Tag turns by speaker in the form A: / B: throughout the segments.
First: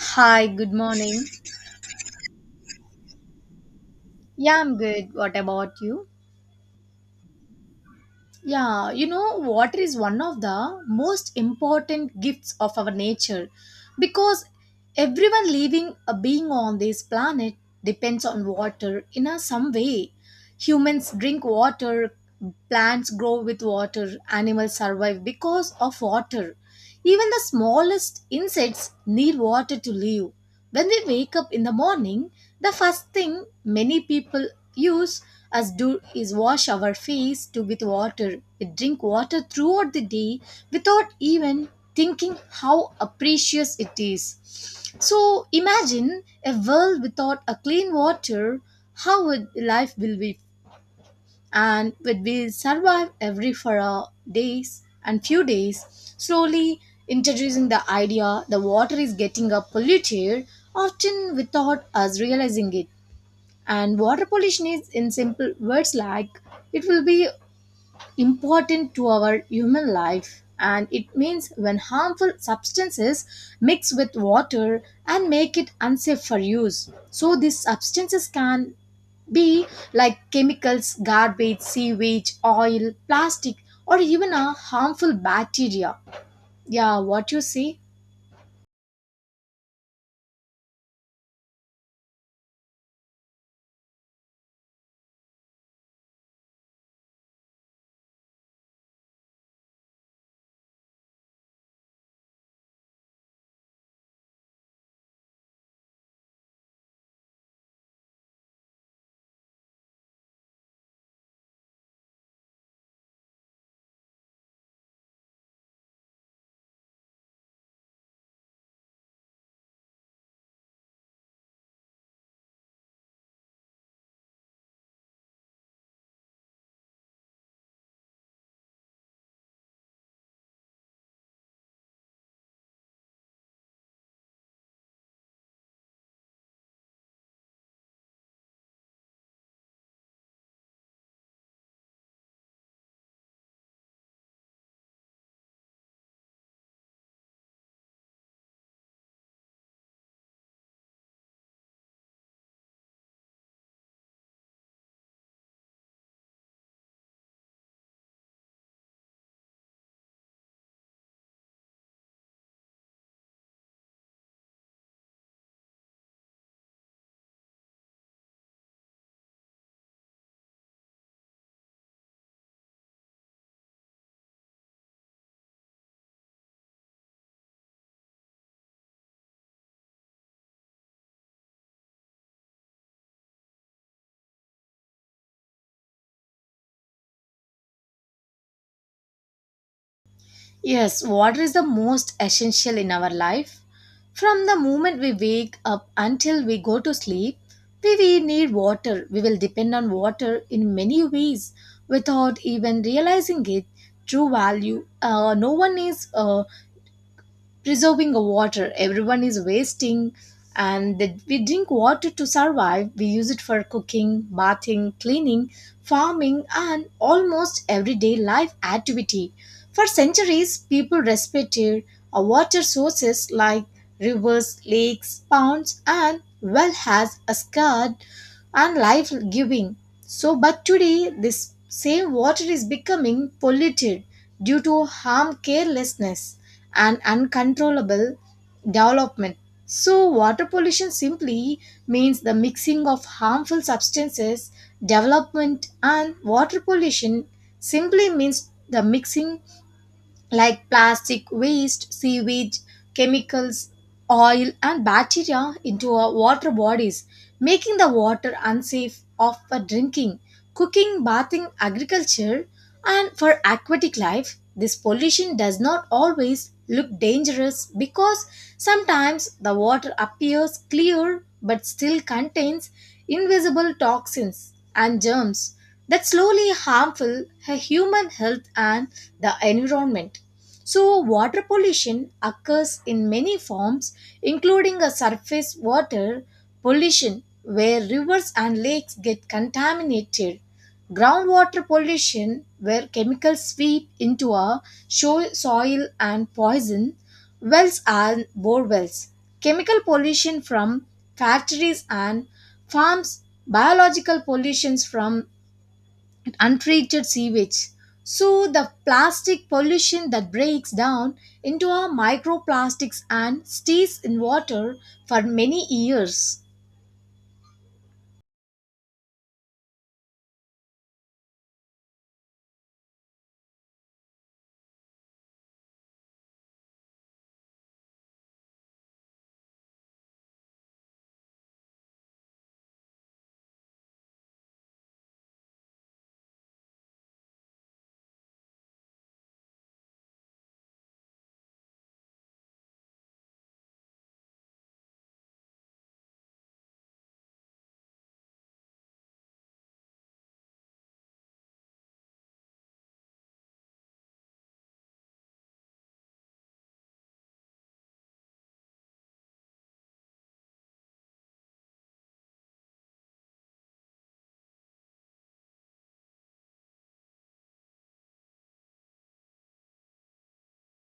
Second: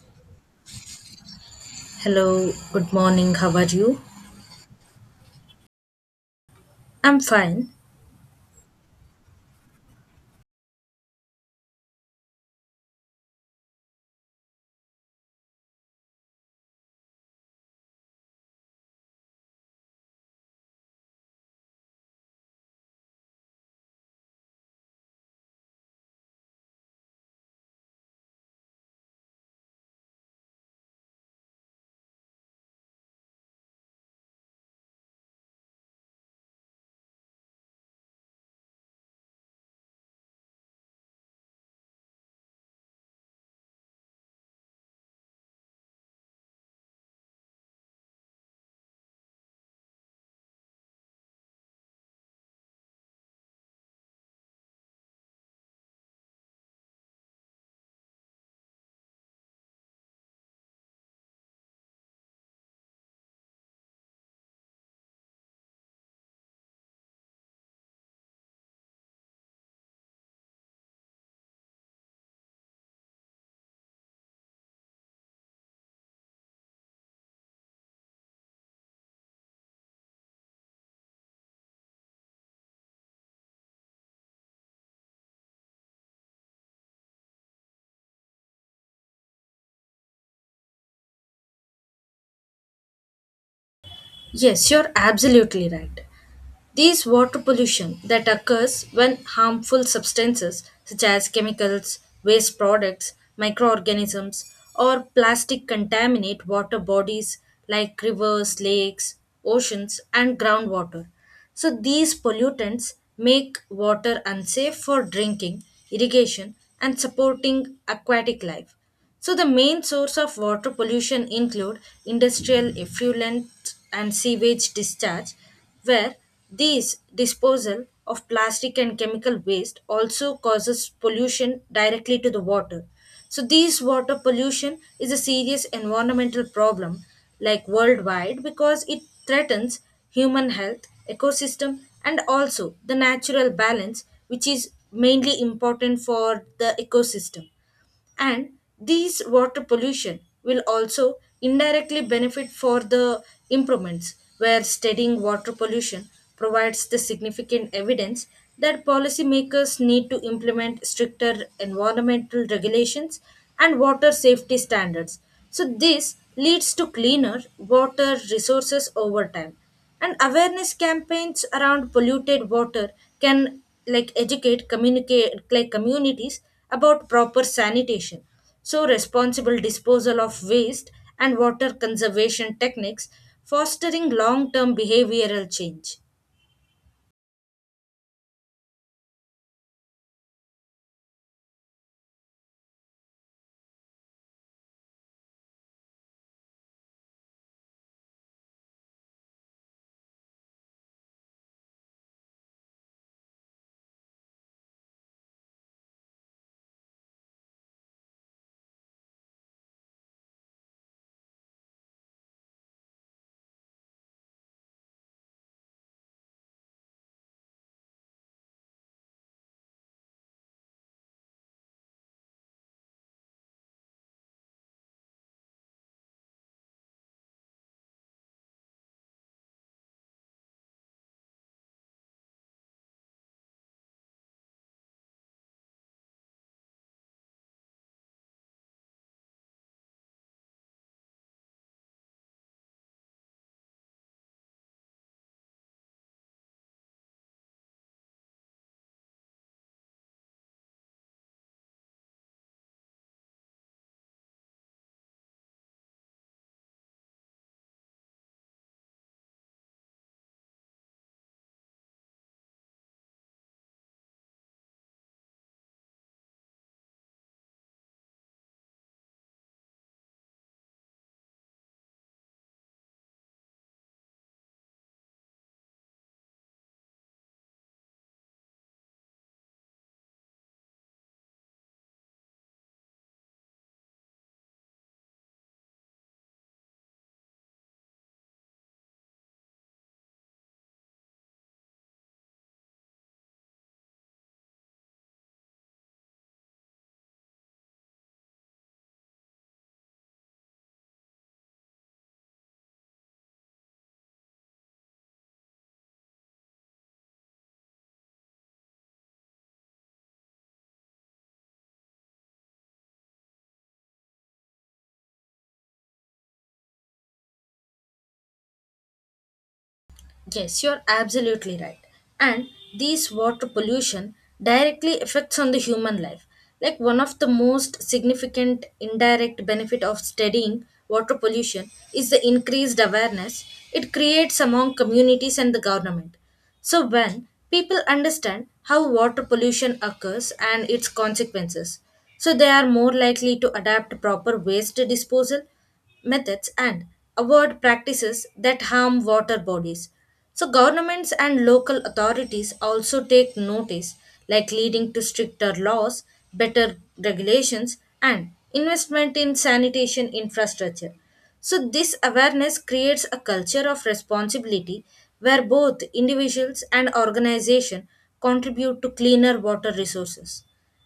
A: Hi, good morning.
B: Hello, good morning, how are you?
A: Yeah, I'm good. What about you?
B: I'm fine.
A: Yeah, you know, water is one of the most important gifts of our nature because everyone living a being on this planet depends on water in a some way. Humans drink water, plants grow with water, animals survive because of water. Even the smallest insects need water to live. When we wake up in the morning, the first thing many people use as do is wash our face to with water. We drink water throughout the day without even thinking how a precious it is. So imagine a world without a clean water, how would life will be and would we survive every for our days and few days slowly introducing the idea the water is getting up polluted often without us realizing it, and water pollution is, in simple words, like it will be important to our human life. And it means when harmful substances mix with water and make it unsafe for use. So these substances can be like chemicals, garbage, sewage, oil, plastic, or even a harmful bacteria. Yeah, what you say?
B: Yes, you're absolutely right. These water pollution that occurs when harmful substances such as chemicals, waste products, microorganisms, or plastic contaminate water bodies like rivers, lakes, oceans, and groundwater. So these pollutants make water unsafe for drinking, irrigation, and supporting aquatic life. So the main source of water pollution include industrial effluent and sewage discharge, where these disposal of plastic and chemical waste also causes pollution directly to the water. So these water pollution is a serious environmental problem like worldwide because it threatens human health, ecosystem and also the natural balance which is mainly important for the ecosystem, and these water pollution will also indirectly benefit for the improvements where studying water pollution provides the significant evidence that policymakers need to implement stricter environmental regulations and water safety standards. So this leads to cleaner water resources over time, and awareness campaigns around polluted water can like educate communicate like communities about proper sanitation, so responsible disposal of waste and water conservation techniques fostering long term behavioral change.
A: Yes, water is the most essential in our life. From the moment we wake up until we go to sleep, we will need water. We will depend on water in many ways without even realizing it. True value. No one is preserving the water, everyone is wasting, and that we drink water to survive, we use it for cooking, bathing, cleaning, farming, and almost everyday life activity. For centuries people respected our water sources like rivers, lakes, ponds, and well has a scarred and life giving. So but today this same water is becoming polluted due to harm carelessness and uncontrollable development. So, water pollution simply means the mixing of harmful substances, development, and water pollution simply means the mixing like plastic waste, seaweed, chemicals, oil, and bacteria into our water bodies, making the water unsafe of for drinking, cooking, bathing, agriculture, and for aquatic life. This pollution does not always look dangerous because sometimes the water appears clear but still contains invisible toxins and germs that slowly harmful her human health and the environment. So, water pollution occurs in many forms, including a surface water pollution where rivers and lakes get contaminated, groundwater pollution where chemicals sweep into our soil and poison wells and borewells, chemical pollution from factories and farms, biological pollutions from and untreated sewage. So, the plastic pollution that breaks down into our microplastics and stays in water for many years.
B: Yes, you're absolutely right. And these water pollution directly affects on the human life. Like one of the most significant indirect benefit of studying water pollution is the increased awareness it creates among communities and the government. So when people understand how water pollution occurs and its consequences, so they are more likely to adapt proper waste disposal methods and avoid practices that harm water bodies. So, governments and local authorities also take notice, like leading to stricter laws, better regulations, and investment in sanitation infrastructure. So, this awareness creates a culture of responsibility where both individuals and organizations contribute to cleaner water resources.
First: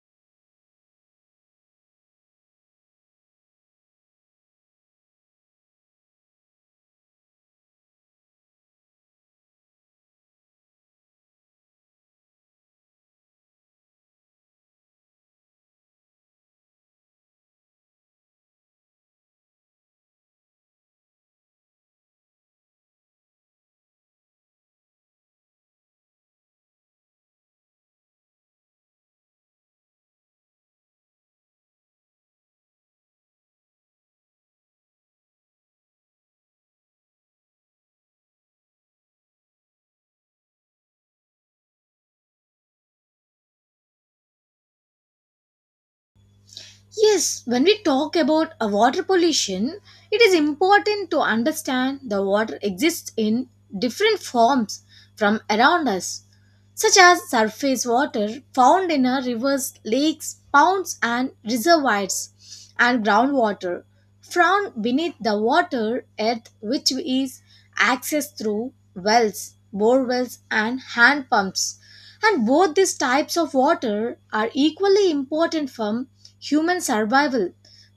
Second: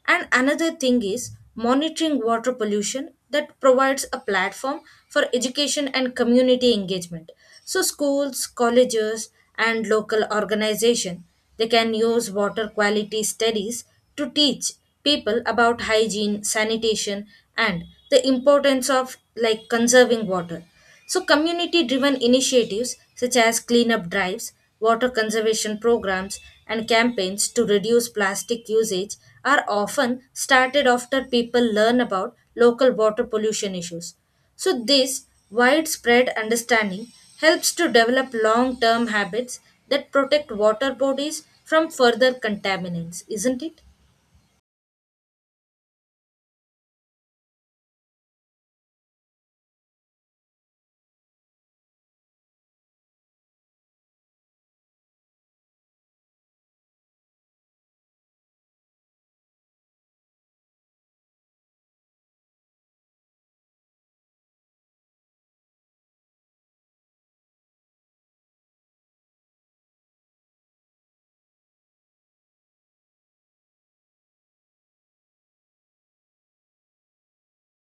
B: And another thing is monitoring water pollution that provides a platform for education and community engagement. So schools, colleges and local organization they can use water quality studies to teach people about hygiene, sanitation and the importance of like conserving water. So, community driven initiatives such as cleanup drives, water conservation programs, and campaigns to reduce plastic usage are often started after people learn about local water pollution issues. So, this widespread understanding helps to develop long term habits that protect water bodies from further contaminants, isn't it?
A: Yes, when we talk about a water pollution, it is important to understand the water exists in different forms from around us, such as surface water found in our rivers, lakes, ponds, and reservoirs, and groundwater found beneath the water earth, which is accessed through wells, bore wells, and hand pumps. And both these types of water are equally important for human survival.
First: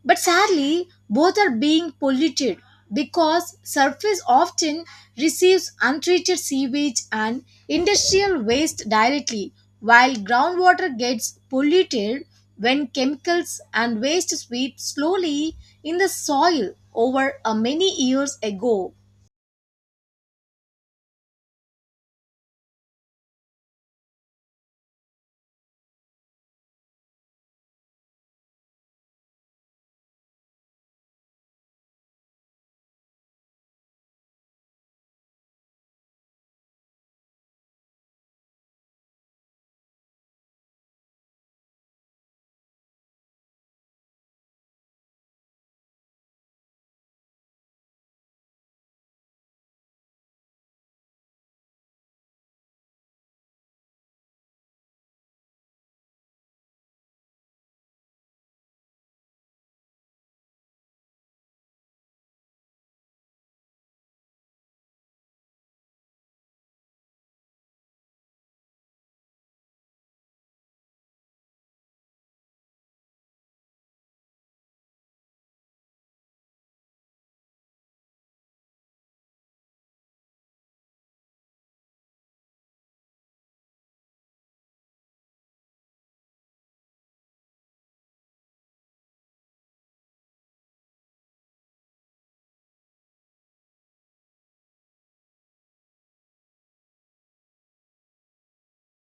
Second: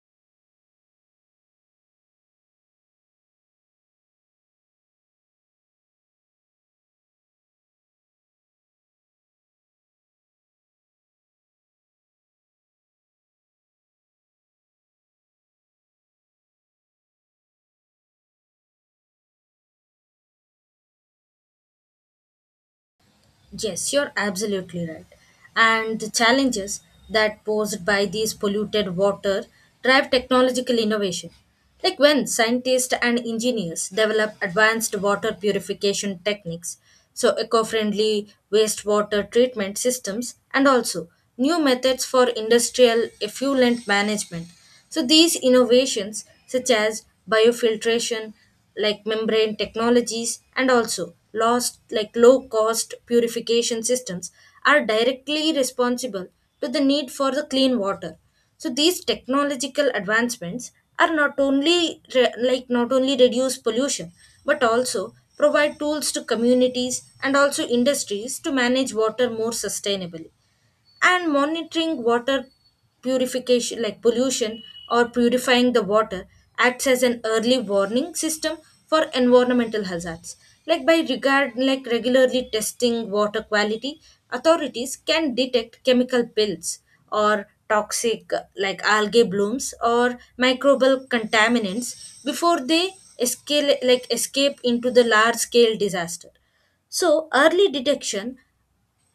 A: But sadly, both are being polluted because surface often receives untreated sewage and industrial waste directly, while groundwater gets polluted when chemicals and waste sweep slowly in the soil over a many years ago.
B: Yes, you're absolutely right. And the challenges that posed by these polluted water drive technological innovation. Like when scientists and engineers develop advanced water purification techniques, so eco-friendly wastewater treatment systems and also new methods for industrial effluent management. So these innovations such as biofiltration like membrane technologies and also lost like low cost purification systems are directly responsible to the need for the clean water, so these technological advancements are not only like not only reduce pollution but also provide tools to communities and also industries to manage water more sustainably, and monitoring water purification like pollution or purifying the water acts as an early warning system for environmental hazards like by regard like regularly testing water quality authorities can detect chemical pills or toxic like algae blooms or microbial contaminants before they escape like escape into the large scale disaster. So, early detection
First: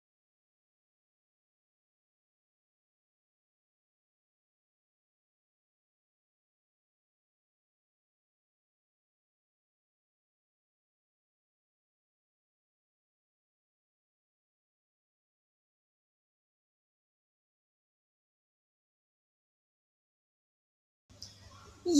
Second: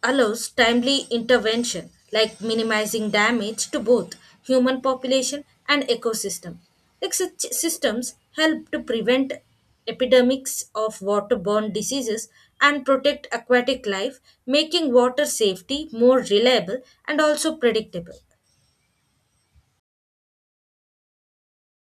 B: allows timely intervention like minimizing damage to both human population and ecosystem. Like such systems help to prevent epidemics of waterborne diseases and protect aquatic life, making water safety more reliable and also predictable.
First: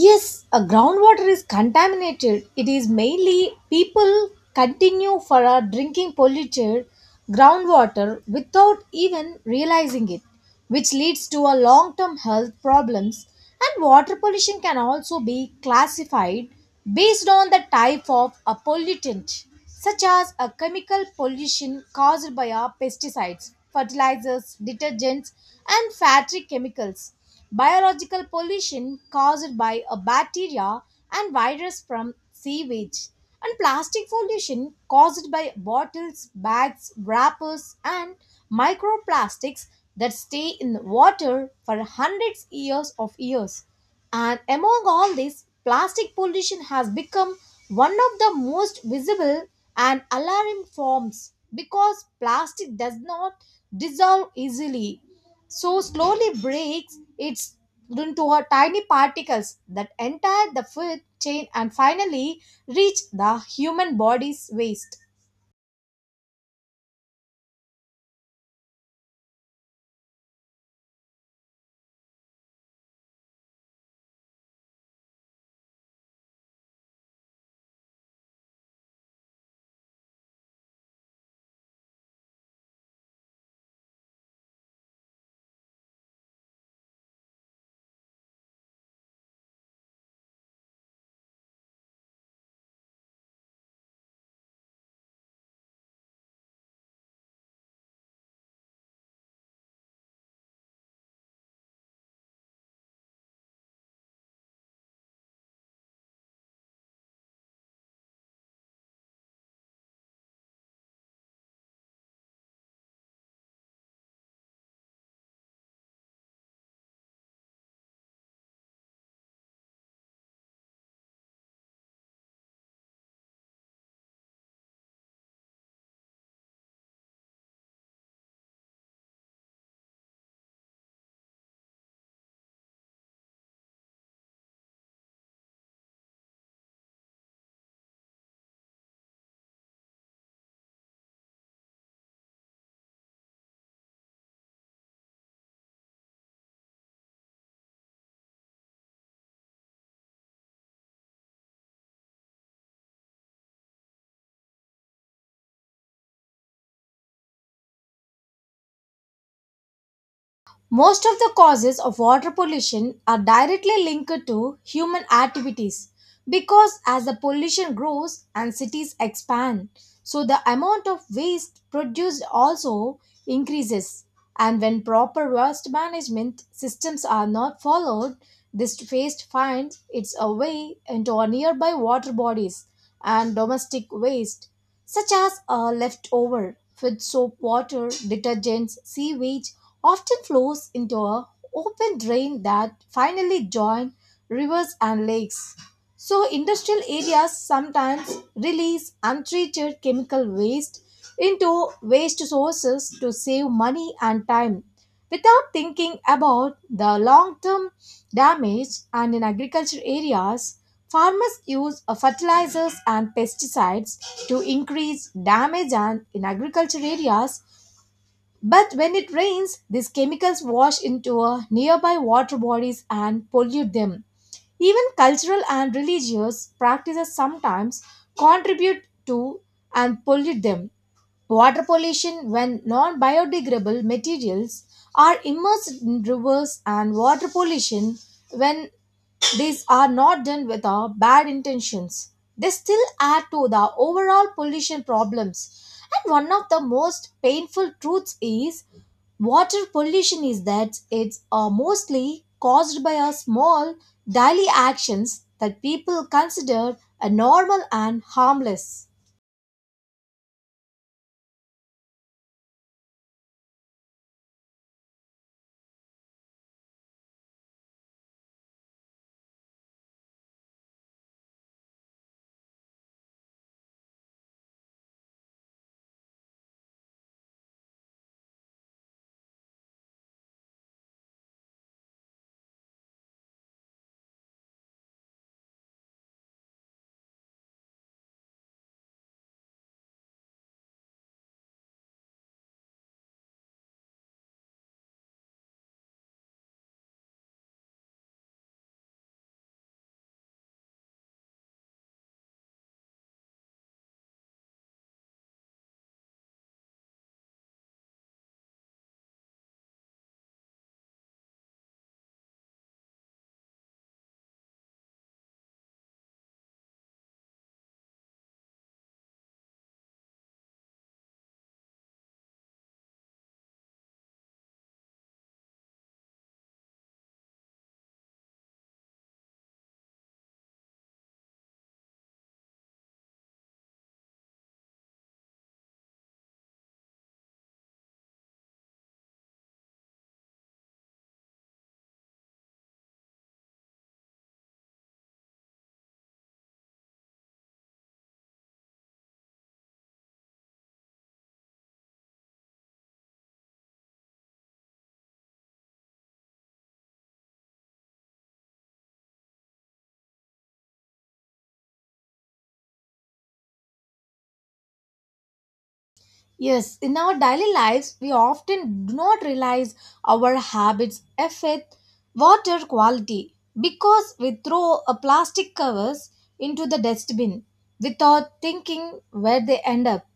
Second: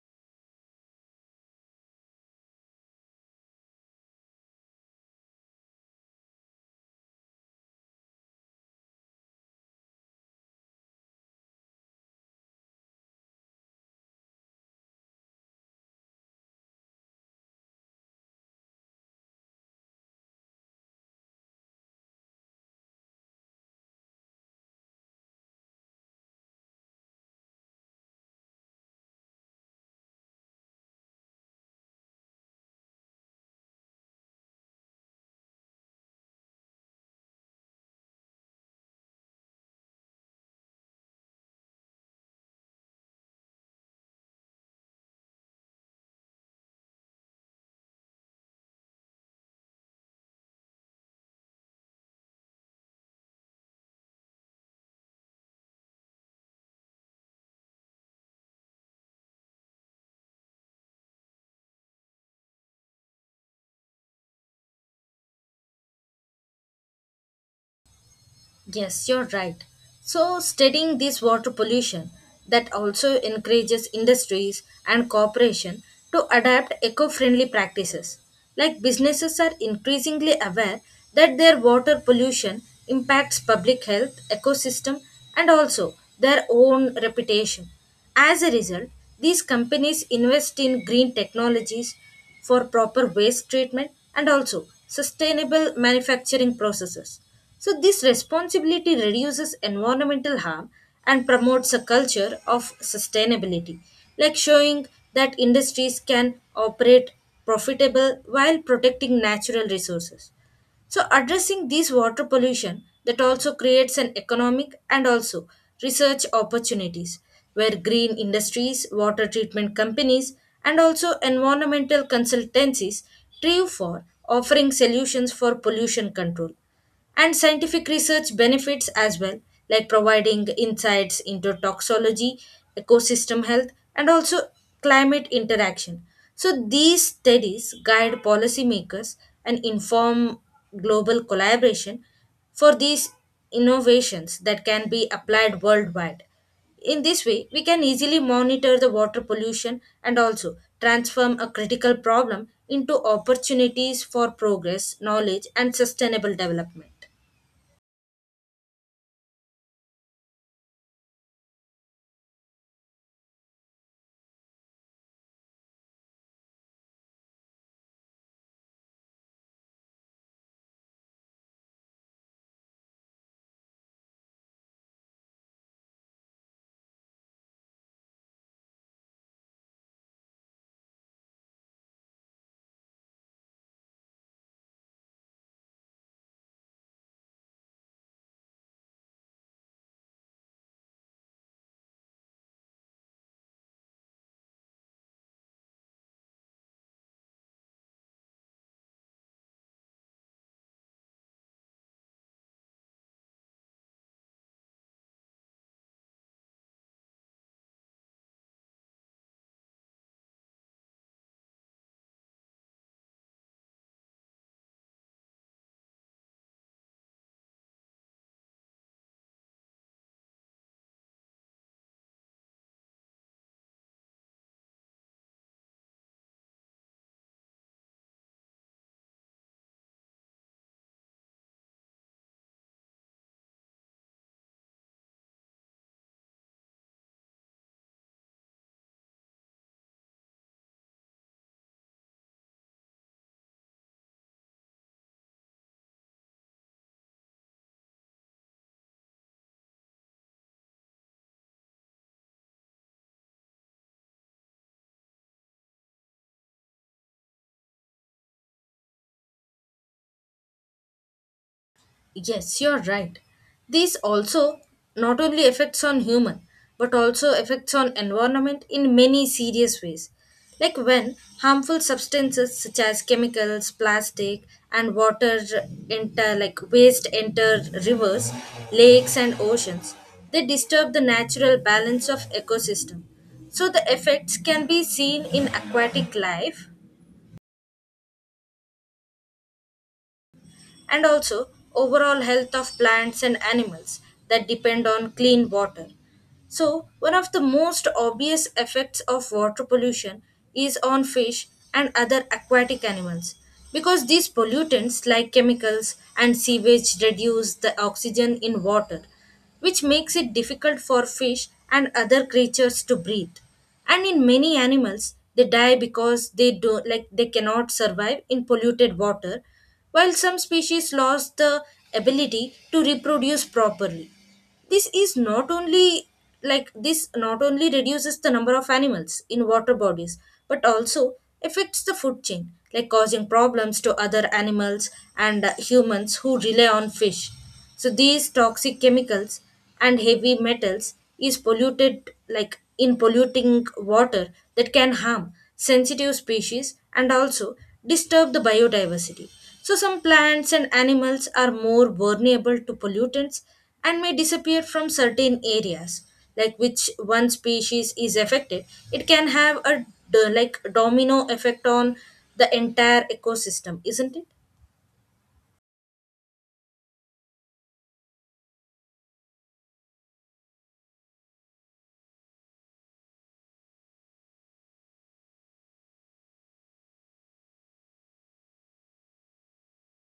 A: Yes, a groundwater is contaminated. It is mainly people continue for a drinking polluted groundwater without even realizing it, which leads to a long-term health problems. And water pollution can also be classified based on the type of a pollutant, such as a chemical pollution caused by our pesticides, fertilizers, detergents, and factory chemicals, biological pollution caused by a bacteria and virus from sewage, and plastic pollution caused by bottles, bags, wrappers, and microplastics that stay in the water for hundreds years of years. And among all this, plastic pollution has become one of the most visible and alarming forms because plastic does not dissolve easily, so slowly breaks it into her tiny particles that enter the food chain and finally reach the human body's waist.
B: Yes, you're right. So, studying this water pollution that also encourages industries and corporation to adapt eco-friendly practices. Like businesses are increasingly aware that their water pollution impacts public health, ecosystem, and also their own reputation. As a result, these companies invest in green technologies for proper waste treatment and also sustainable manufacturing processes. So, this responsibility reduces environmental harm and promotes a culture of sustainability, like showing that industries can operate profitable while protecting natural resources. So, addressing this water pollution that also creates an economic and also research opportunities where green industries, water treatment companies, and also environmental consultancies thrive for offering solutions for pollution control, and scientific research benefits as well, like providing insights into toxicology, ecosystem health, and also climate interaction. So, these studies guide policymakers and inform global collaboration for these innovations that can be applied worldwide. In this way, we can easily monitor the water pollution and also transform a critical problem into opportunities for progress, knowledge, and sustainable development.
A: Most of the causes of water pollution are directly linked to human activities because as the pollution grows and cities expand, so the amount of waste produced also increases. And when proper waste management systems are not followed, this waste finds its way into our nearby water bodies, and domestic waste such as leftover food, soap water, detergents, sewage, often flows into a open drain that finally join rivers and lakes. So industrial areas sometimes release untreated chemical waste into waste sources to save money and time without thinking about the long term damage. And in agriculture areas, farmers use fertilizers and pesticides to increase damage, and in agricultural areas, but when it rains, these chemicals wash into nearby water bodies and pollute them. Even cultural and religious practices sometimes contribute to and pollute them. Water pollution when non biodegradable materials are immersed in rivers, and water pollution when these are not done with our bad intentions. They still add to the overall pollution problems. And one of the most painful truths is water pollution is that it's mostly caused by our small daily actions that people consider a normal and harmless.
B: Yes, you're right. These also not only effects on human but also effects on environment in many serious ways. Like when harmful substances such as chemicals, plastic and water enter like waste enter rivers, lakes and oceans, they disturb the natural balance of ecosystem. So the effects can be seen in aquatic life and also overall health of plants and animals that depend on clean water. So, one of the most obvious effects of water pollution is on fish and other aquatic animals because these pollutants like chemicals and sewage reduce the oxygen in water which makes it difficult for fish and other creatures to breathe. And in many animals, they die because they do like they cannot survive in polluted water, while some species lost the ability to reproduce properly. This is not only like this not only reduces the number of animals in water bodies but also affects the food chain like causing problems to other animals and humans who rely on fish, so these toxic chemicals and heavy metals is polluted like in polluting water that can harm sensitive species and also disturb the biodiversity, so some plants and animals are more vulnerable to pollutants and may disappear from certain areas like which one species is affected it can have a like domino effect on the entire ecosystem, isn't it?
A: Yes, in our daily lives, we often do not realize our habits affect water quality because we throw a plastic covers into the dustbin without thinking where they end up.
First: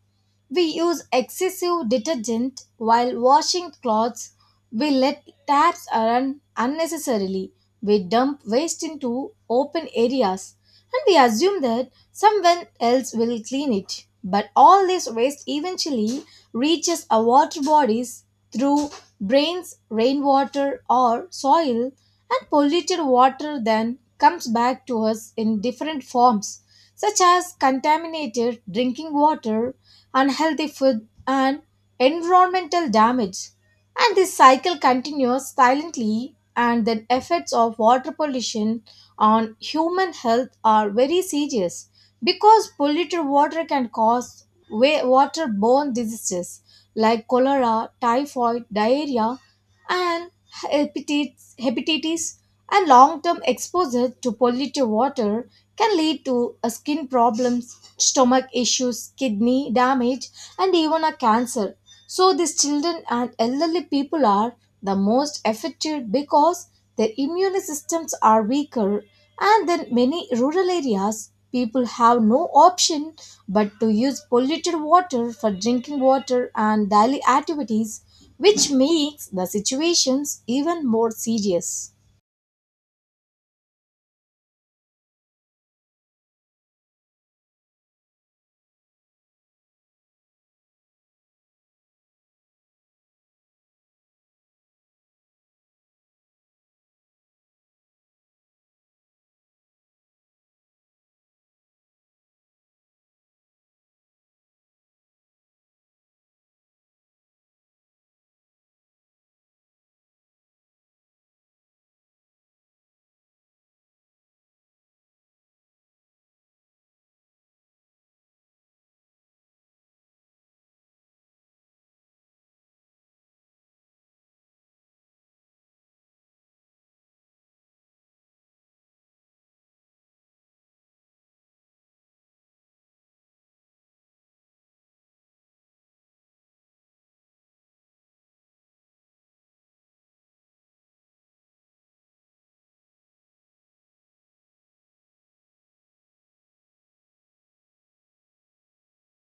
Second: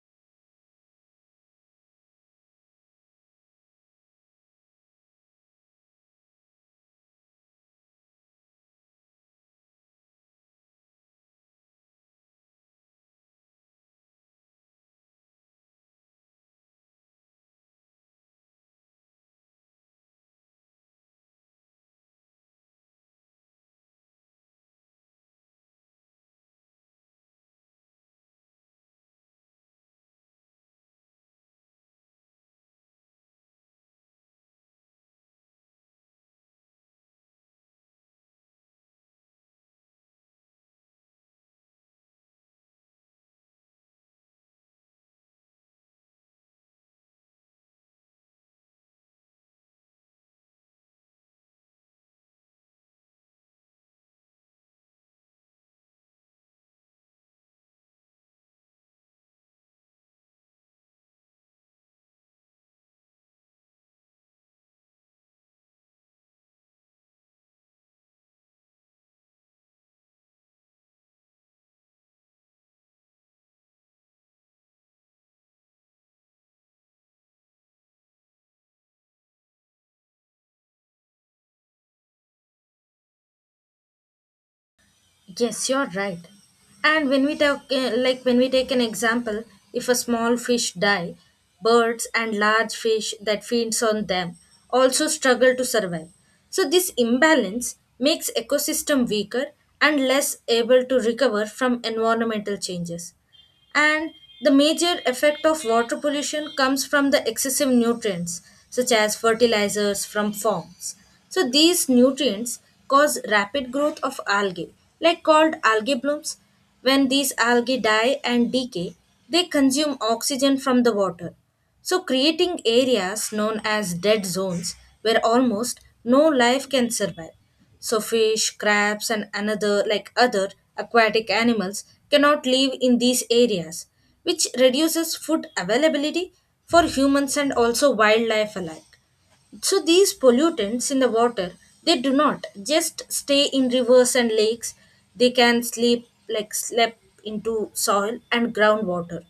A: We use excessive detergent while washing clothes. We let taps run unnecessarily. We dump waste into open areas. And we assume that someone else will clean it. But all this waste eventually reaches our water bodies through drains, rainwater, or soil, and polluted water then comes back to us in different forms, such as contaminated drinking water, unhealthy food, and environmental damage. And this cycle continues silently, and the effects of water pollution on human health are very serious because polluted water can cause waterborne diseases like cholera, typhoid, diarrhea, and hepatitis, hepatitis, and long-term exposure to polluted water can lead to skin problems, stomach issues, kidney damage, and even a cancer. So these children and elderly people are the most affected because their immune systems are weaker, and then many rural areas, people have no option but to use polluted water for drinking water and daily activities, which makes the situations even more serious.
B: Yes, you're right. And when we talk, like when we take an example, if a small fish die, birds and large fish that feeds on them also struggle to survive. So this imbalance makes ecosystem weaker and less able to recover from environmental changes. And the major effect of water pollution comes from the excessive nutrients, such as fertilizers from farms. So these nutrients cause rapid growth of algae, like called algae blooms. When these algae die and decay, they consume oxygen from the water. So creating areas known as dead zones where almost no life can survive. So fish, crabs and another like other aquatic animals cannot live in these areas, which reduces food availability for humans and also wildlife alike. So these pollutants in the water, they do not just stay in rivers and lakes. They can sleep like slip into soil and groundwater.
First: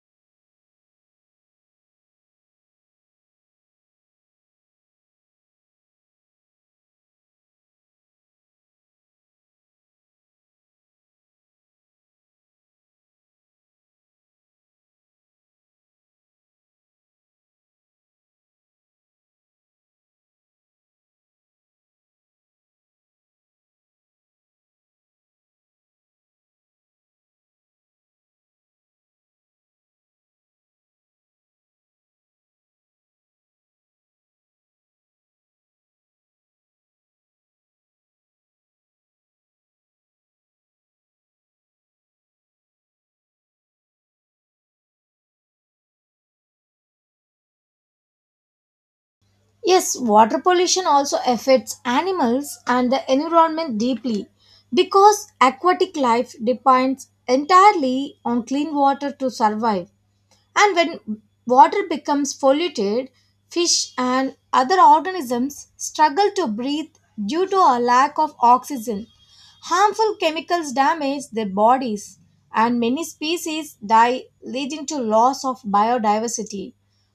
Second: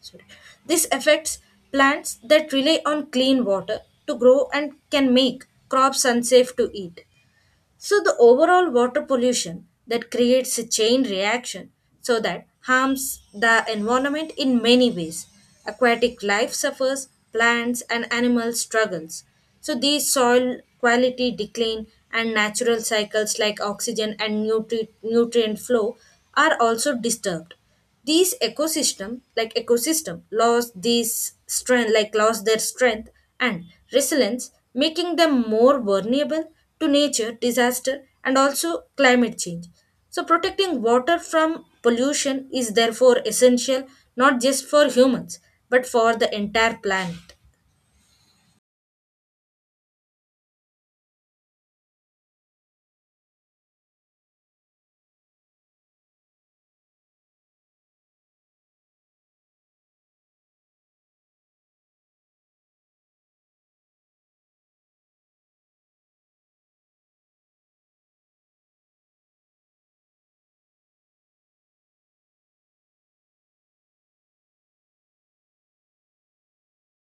B: Sorry. This affects plants that rely on clean water to grow and can make crops unsafe to eat. So, the overall water pollution that creates a chain reaction so that harms the environment in many ways. Aquatic life suffers, plants and animals struggles. So, these soil quality decline and natural cycles like oxygen and nutrient flow are also disturbed, these ecosystem like ecosystem lost these strength like lost their strength and resilience, making them more vulnerable to nature disaster and also climate change, so protecting water from pollution is therefore essential not just for humans but for the entire planet.
A: Yes, water pollution also affects animals and the environment deeply because aquatic life depends entirely on clean water to survive. And when water becomes polluted, fish and other organisms struggle to breathe due to a lack of oxygen. Harmful chemicals damage their bodies, and many species die, leading to loss of biodiversity.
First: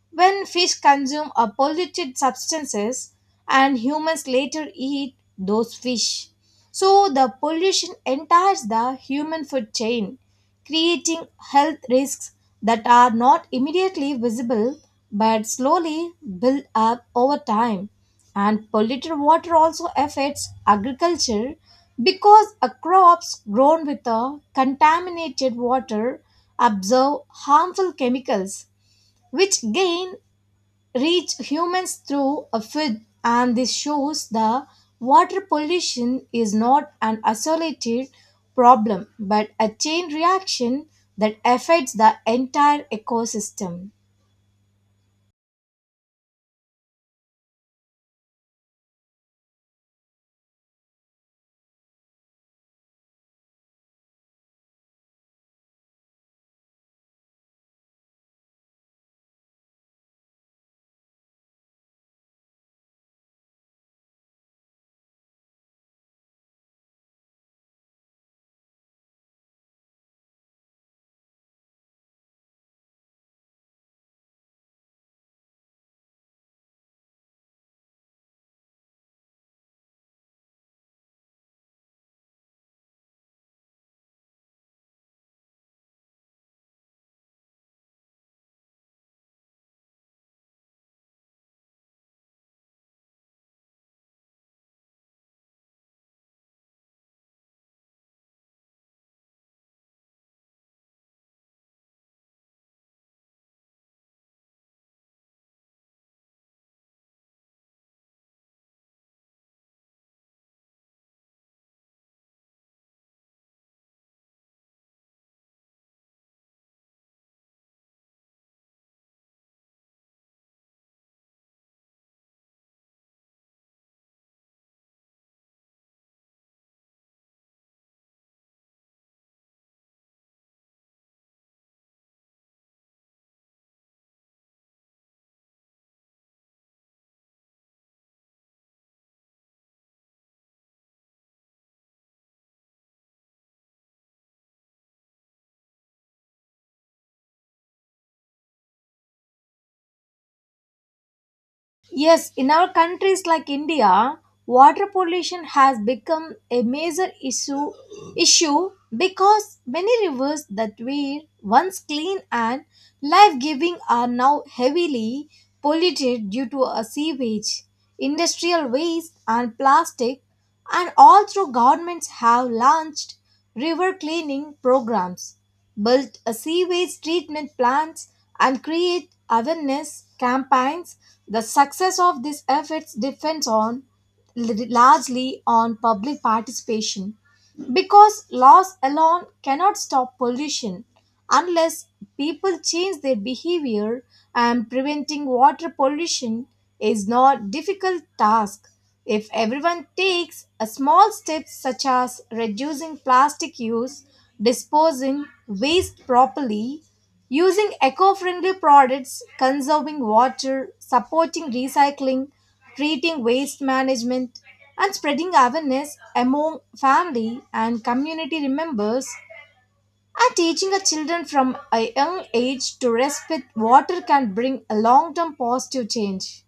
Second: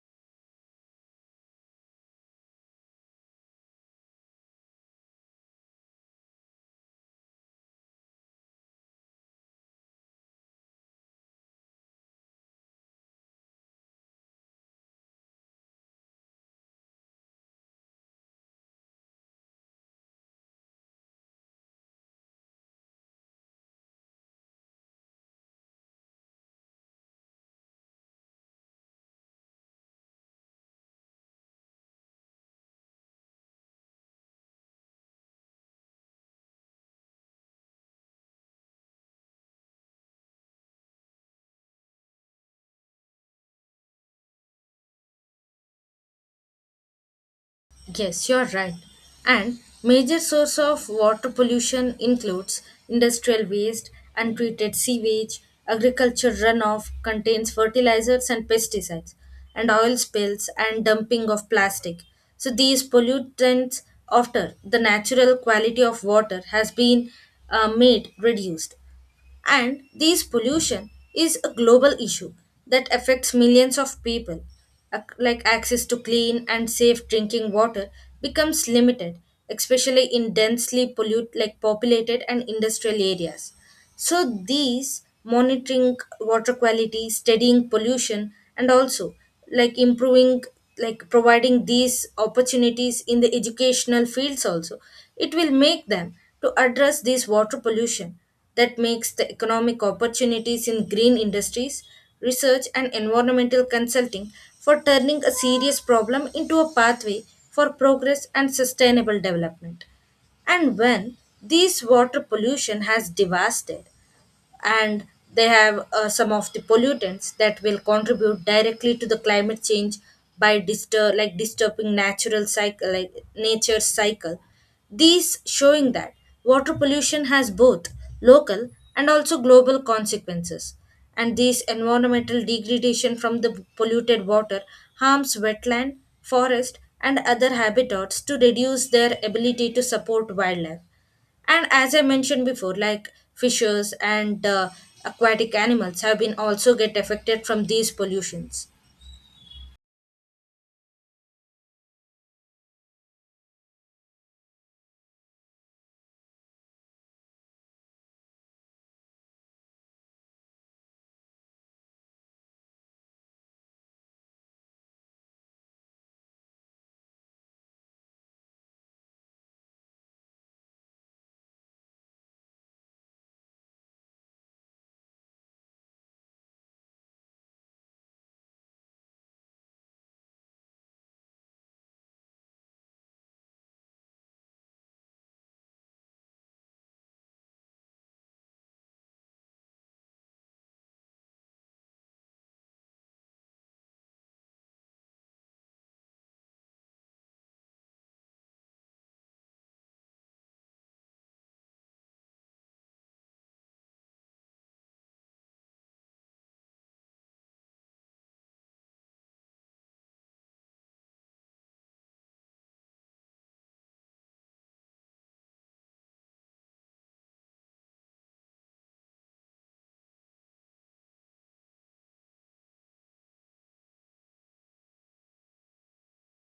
A: When fish consume a polluted substances and humans later eat those fish. So the pollution enters the human food chain, creating health risks that are not immediately visible but slowly build up over time. And polluted water also affects agriculture because a crops grown with a contaminated water absorb harmful chemicals which gain reach humans through a food, and this shows the water pollution is not an isolated problem but a chain reaction that affects the entire ecosystem.
B: Yes, you're right. And major source of water pollution includes industrial waste, untreated sewage, agriculture runoff contains fertilizers and pesticides, and oil spills and dumping of plastic. So these pollutants after the natural quality of water has been made reduced. And this pollution is a global issue that affects millions of people. Like access to clean and safe drinking water becomes limited, especially in densely pollute like populated and industrial areas. So these monitoring water quality, studying pollution, and also like improving like providing these opportunities in the educational fields also it will make them to address this water pollution that makes the economic opportunities in green industries, research, and environmental consulting for turning a serious problem into a pathway for progress and sustainable development. And when this water pollution has devastated and they have some of the pollutants that will contribute directly to the climate change by disturb like disturbing natural cycle like nature's cycle, these showing that water pollution has both local and also global consequences, and these environmental degradation from the polluted water harms wetland forest and other habitats to reduce their ability to support wildlife, and as I mentioned before, like fishes and aquatic animals have been also get affected from these pollutions.
A: Yes, in our countries like India, water pollution has become a major issue issue because many rivers that were once clean and life-giving are now heavily polluted due to a sewage, industrial waste and plastic, and all through governments have launched river cleaning programs, build a sewage treatment plants, and create awareness campaigns. The success of these efforts depends on largely on public participation because laws alone cannot stop pollution unless people change their behavior. And preventing water pollution is not difficult task if everyone takes a small step such as reducing plastic use, disposing waste properly, using eco-friendly products, conserving water, supporting recycling, treating waste management, and spreading awareness among family and community members, and teaching our children from a young age to respect water can bring a long-term positive change.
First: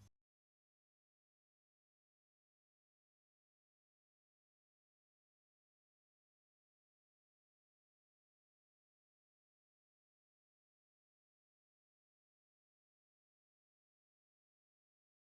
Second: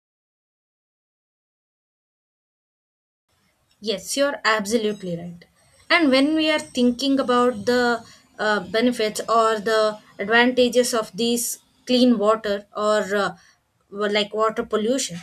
B: Yes, you're absolutely right. And when we are thinking about the benefits or the advantages of these clean water or like water pollution,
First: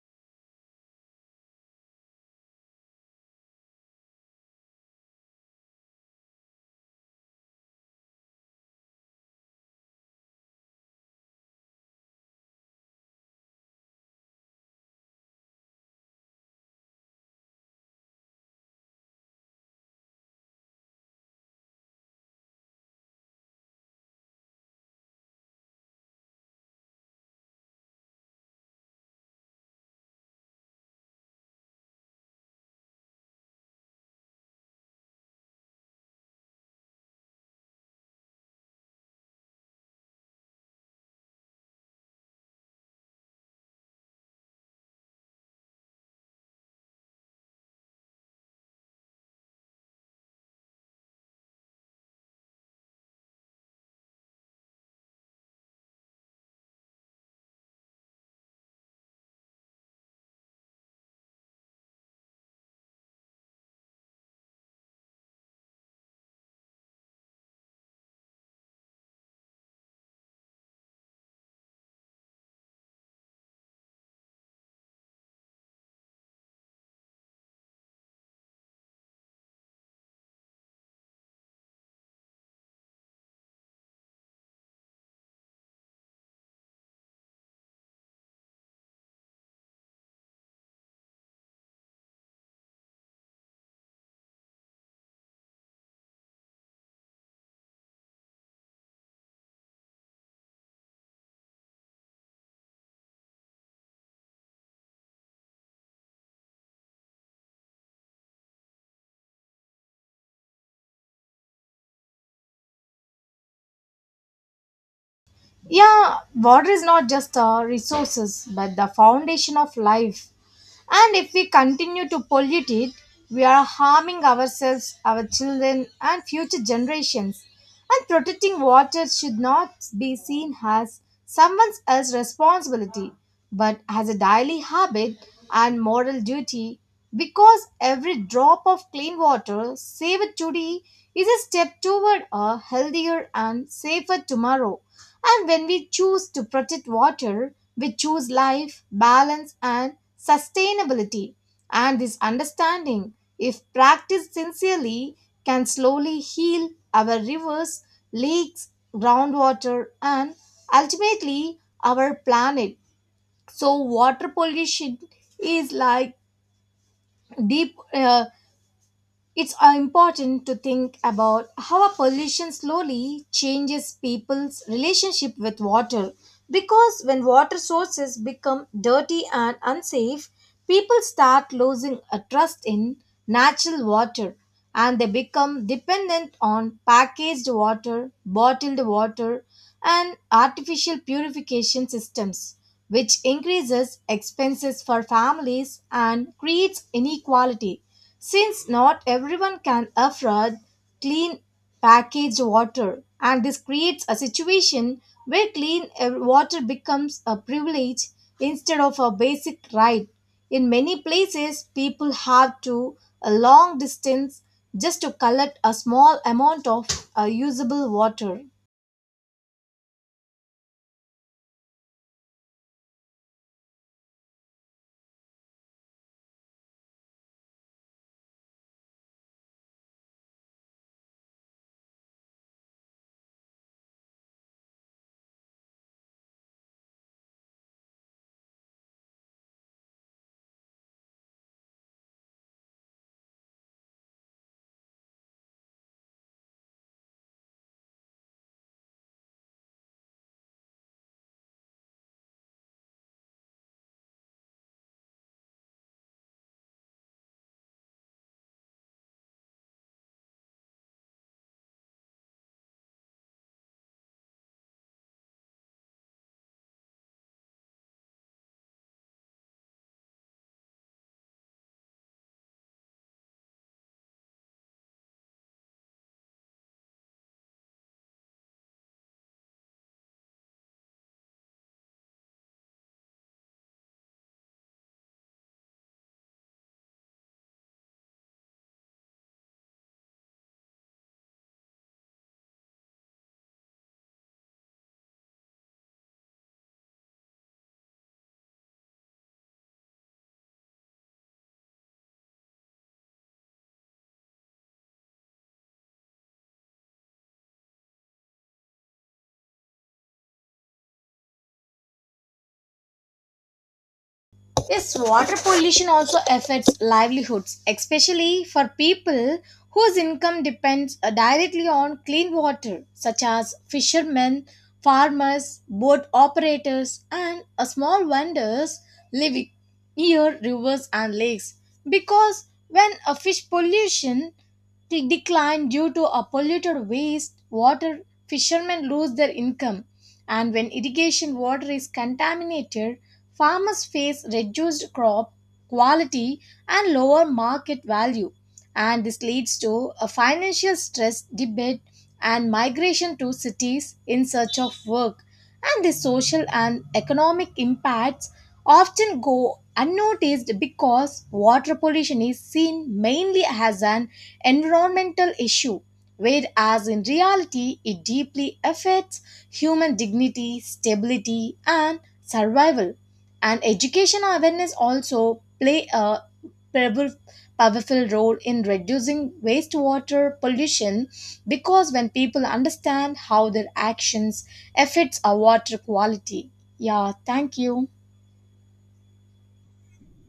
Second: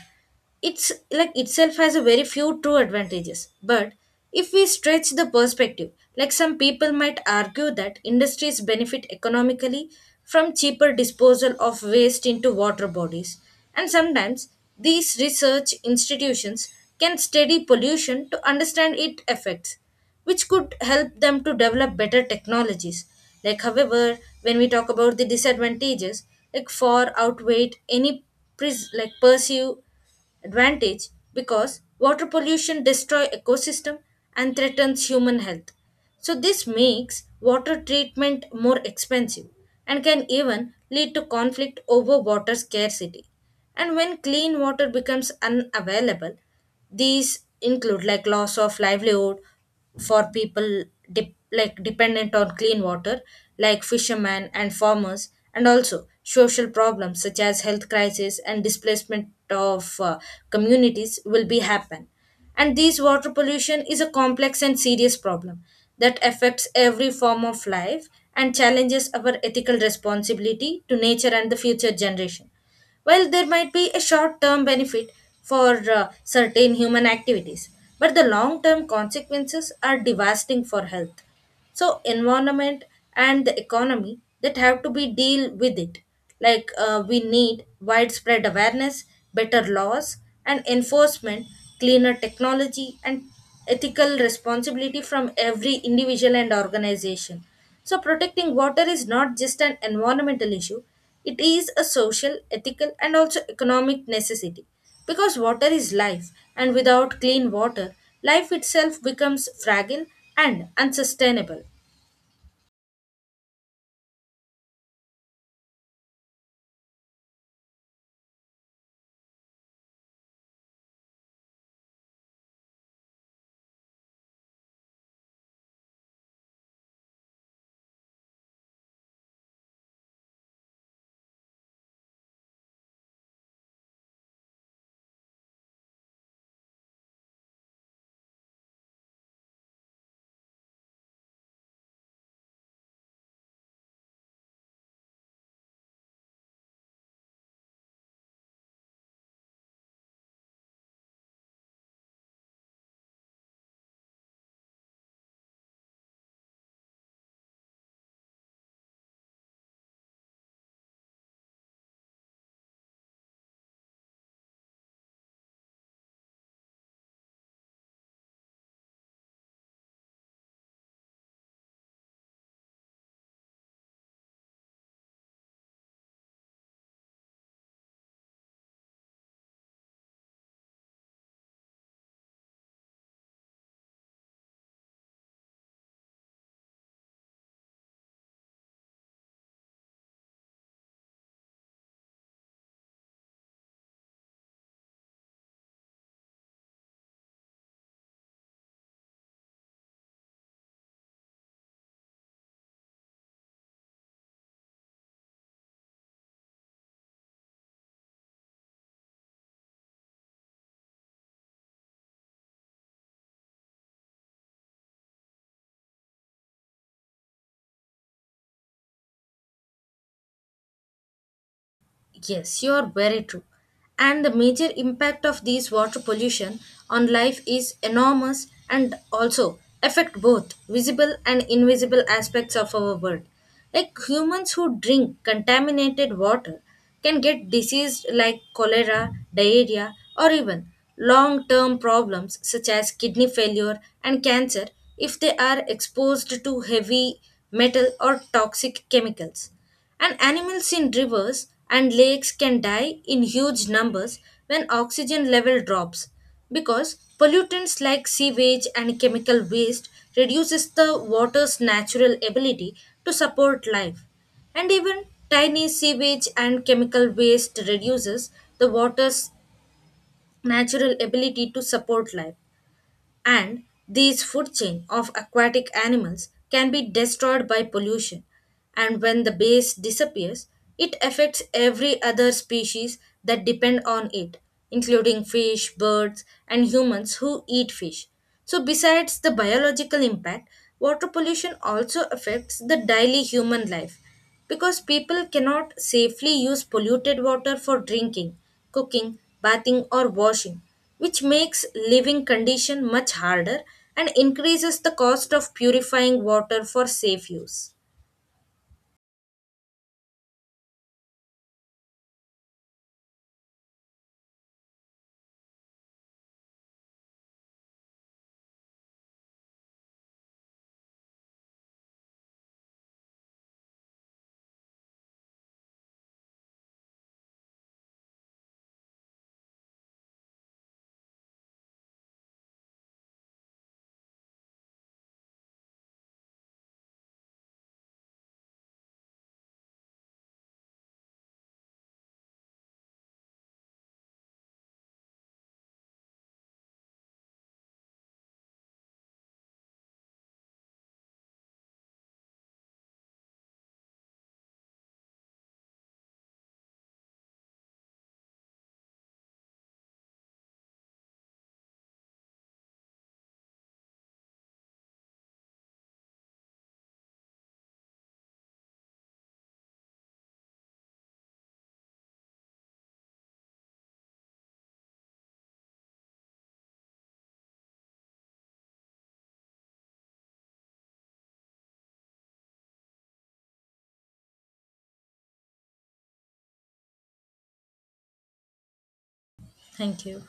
B: it's like itself has a very few true advantages, but if we stretch the perspective, like some people might argue that industries benefit economically from cheaper disposal of waste into water bodies, and sometimes these research institutions can study pollution to understand its effects, which could help them to develop better technologies. Like, however, when we talk about the disadvantages, like far outweigh any like pursue advantage because water pollution destroy ecosystem and threatens human health, so this makes water treatment more expensive and can even lead to conflict over water scarcity, and when clean water becomes unavailable these include like loss of livelihood for people dep like dependent on clean water, like fishermen and farmers, and also social problems such as health crisis and displacement of communities will be happen. And this water pollution is a complex and serious problem that affects every form of life and challenges our ethical responsibility to nature and the future generation. While there might be a short term benefit for certain human activities, but the long term consequences are devastating for health. So, environment and the economy that have to be deal with it. Like we need widespread awareness, better laws and enforcement, cleaner technology, and ethical responsibility from every individual and organization, so, protecting water is not just an environmental issue, it is a social, ethical, and also economic necessity. Because water is life, and without clean water, life itself becomes fragile and unsustainable.
A: Yeah, water is not just a resources but the foundation of life. And if we continue to pollute it, we are harming ourselves, our children, and future generations. And protecting water should not be seen as someone else's responsibility, but as a daily habit and moral duty. Because every drop of clean water saved today is a step toward a healthier and safer tomorrow. And when we choose to protect water, we choose life, balance, and sustainability. And this understanding, if practiced sincerely, can slowly heal our rivers, lakes, groundwater, and ultimately our planet. So, water pollution is like deep. It's important to think about how a pollution slowly changes people's relationship with water. Because when water sources become dirty and unsafe, people start losing a trust in natural water, and they become dependent on packaged water, bottled water, and artificial purification systems, which increases expenses for families and creates inequality, since not everyone can afford clean packaged water, and this creates a situation where clean water becomes a privilege instead of a basic right. In many places, people have to a long distance just to collect a small amount of usable water.
B: Yes, you are very true. And the major impact of these water pollution on life is enormous and also affect both visible and invisible aspects of our world. Like humans who drink contaminated water can get diseases like cholera, diarrhea, or even long term problems such as kidney failure and cancer if they are exposed to heavy metal or toxic chemicals. And animals in rivers and lakes can die in huge numbers when oxygen level drops because pollutants like sewage and chemical waste reduces the water's natural ability to support life, and even tiny sewage and chemical waste reduces the water's natural ability to support life, and these food chain of aquatic animals can be destroyed by pollution, and when the base disappears it affects every other species that depend on it, including fish birds and humans who eat fish, so besides the biological impact water pollution also affects the daily human life because people cannot safely use polluted water for drinking, cooking, bathing or washing, which makes living condition much harder and increases the cost of purifying water for safe use.
A: Yes, water pollution also affects livelihoods, especially for people whose income depends directly on clean water, such as fishermen, farmers, boat operators, and small vendors living near rivers and lakes. Because when a fish pollution decline due to a polluted waste water, fishermen lose their income. And when irrigation water is contaminated, farmers face reduced crop quality and lower market value, and this leads to a financial stress debate and migration to cities in search of work. And the social and economic impacts often go unnoticed because water pollution is seen mainly as an environmental issue, whereas in reality, it deeply affects human dignity, stability, and survival. And education awareness also play a powerful powerful role in reducing wastewater pollution because when people understand how their actions affects our water quality. Yeah, thank you.
B: Thank you.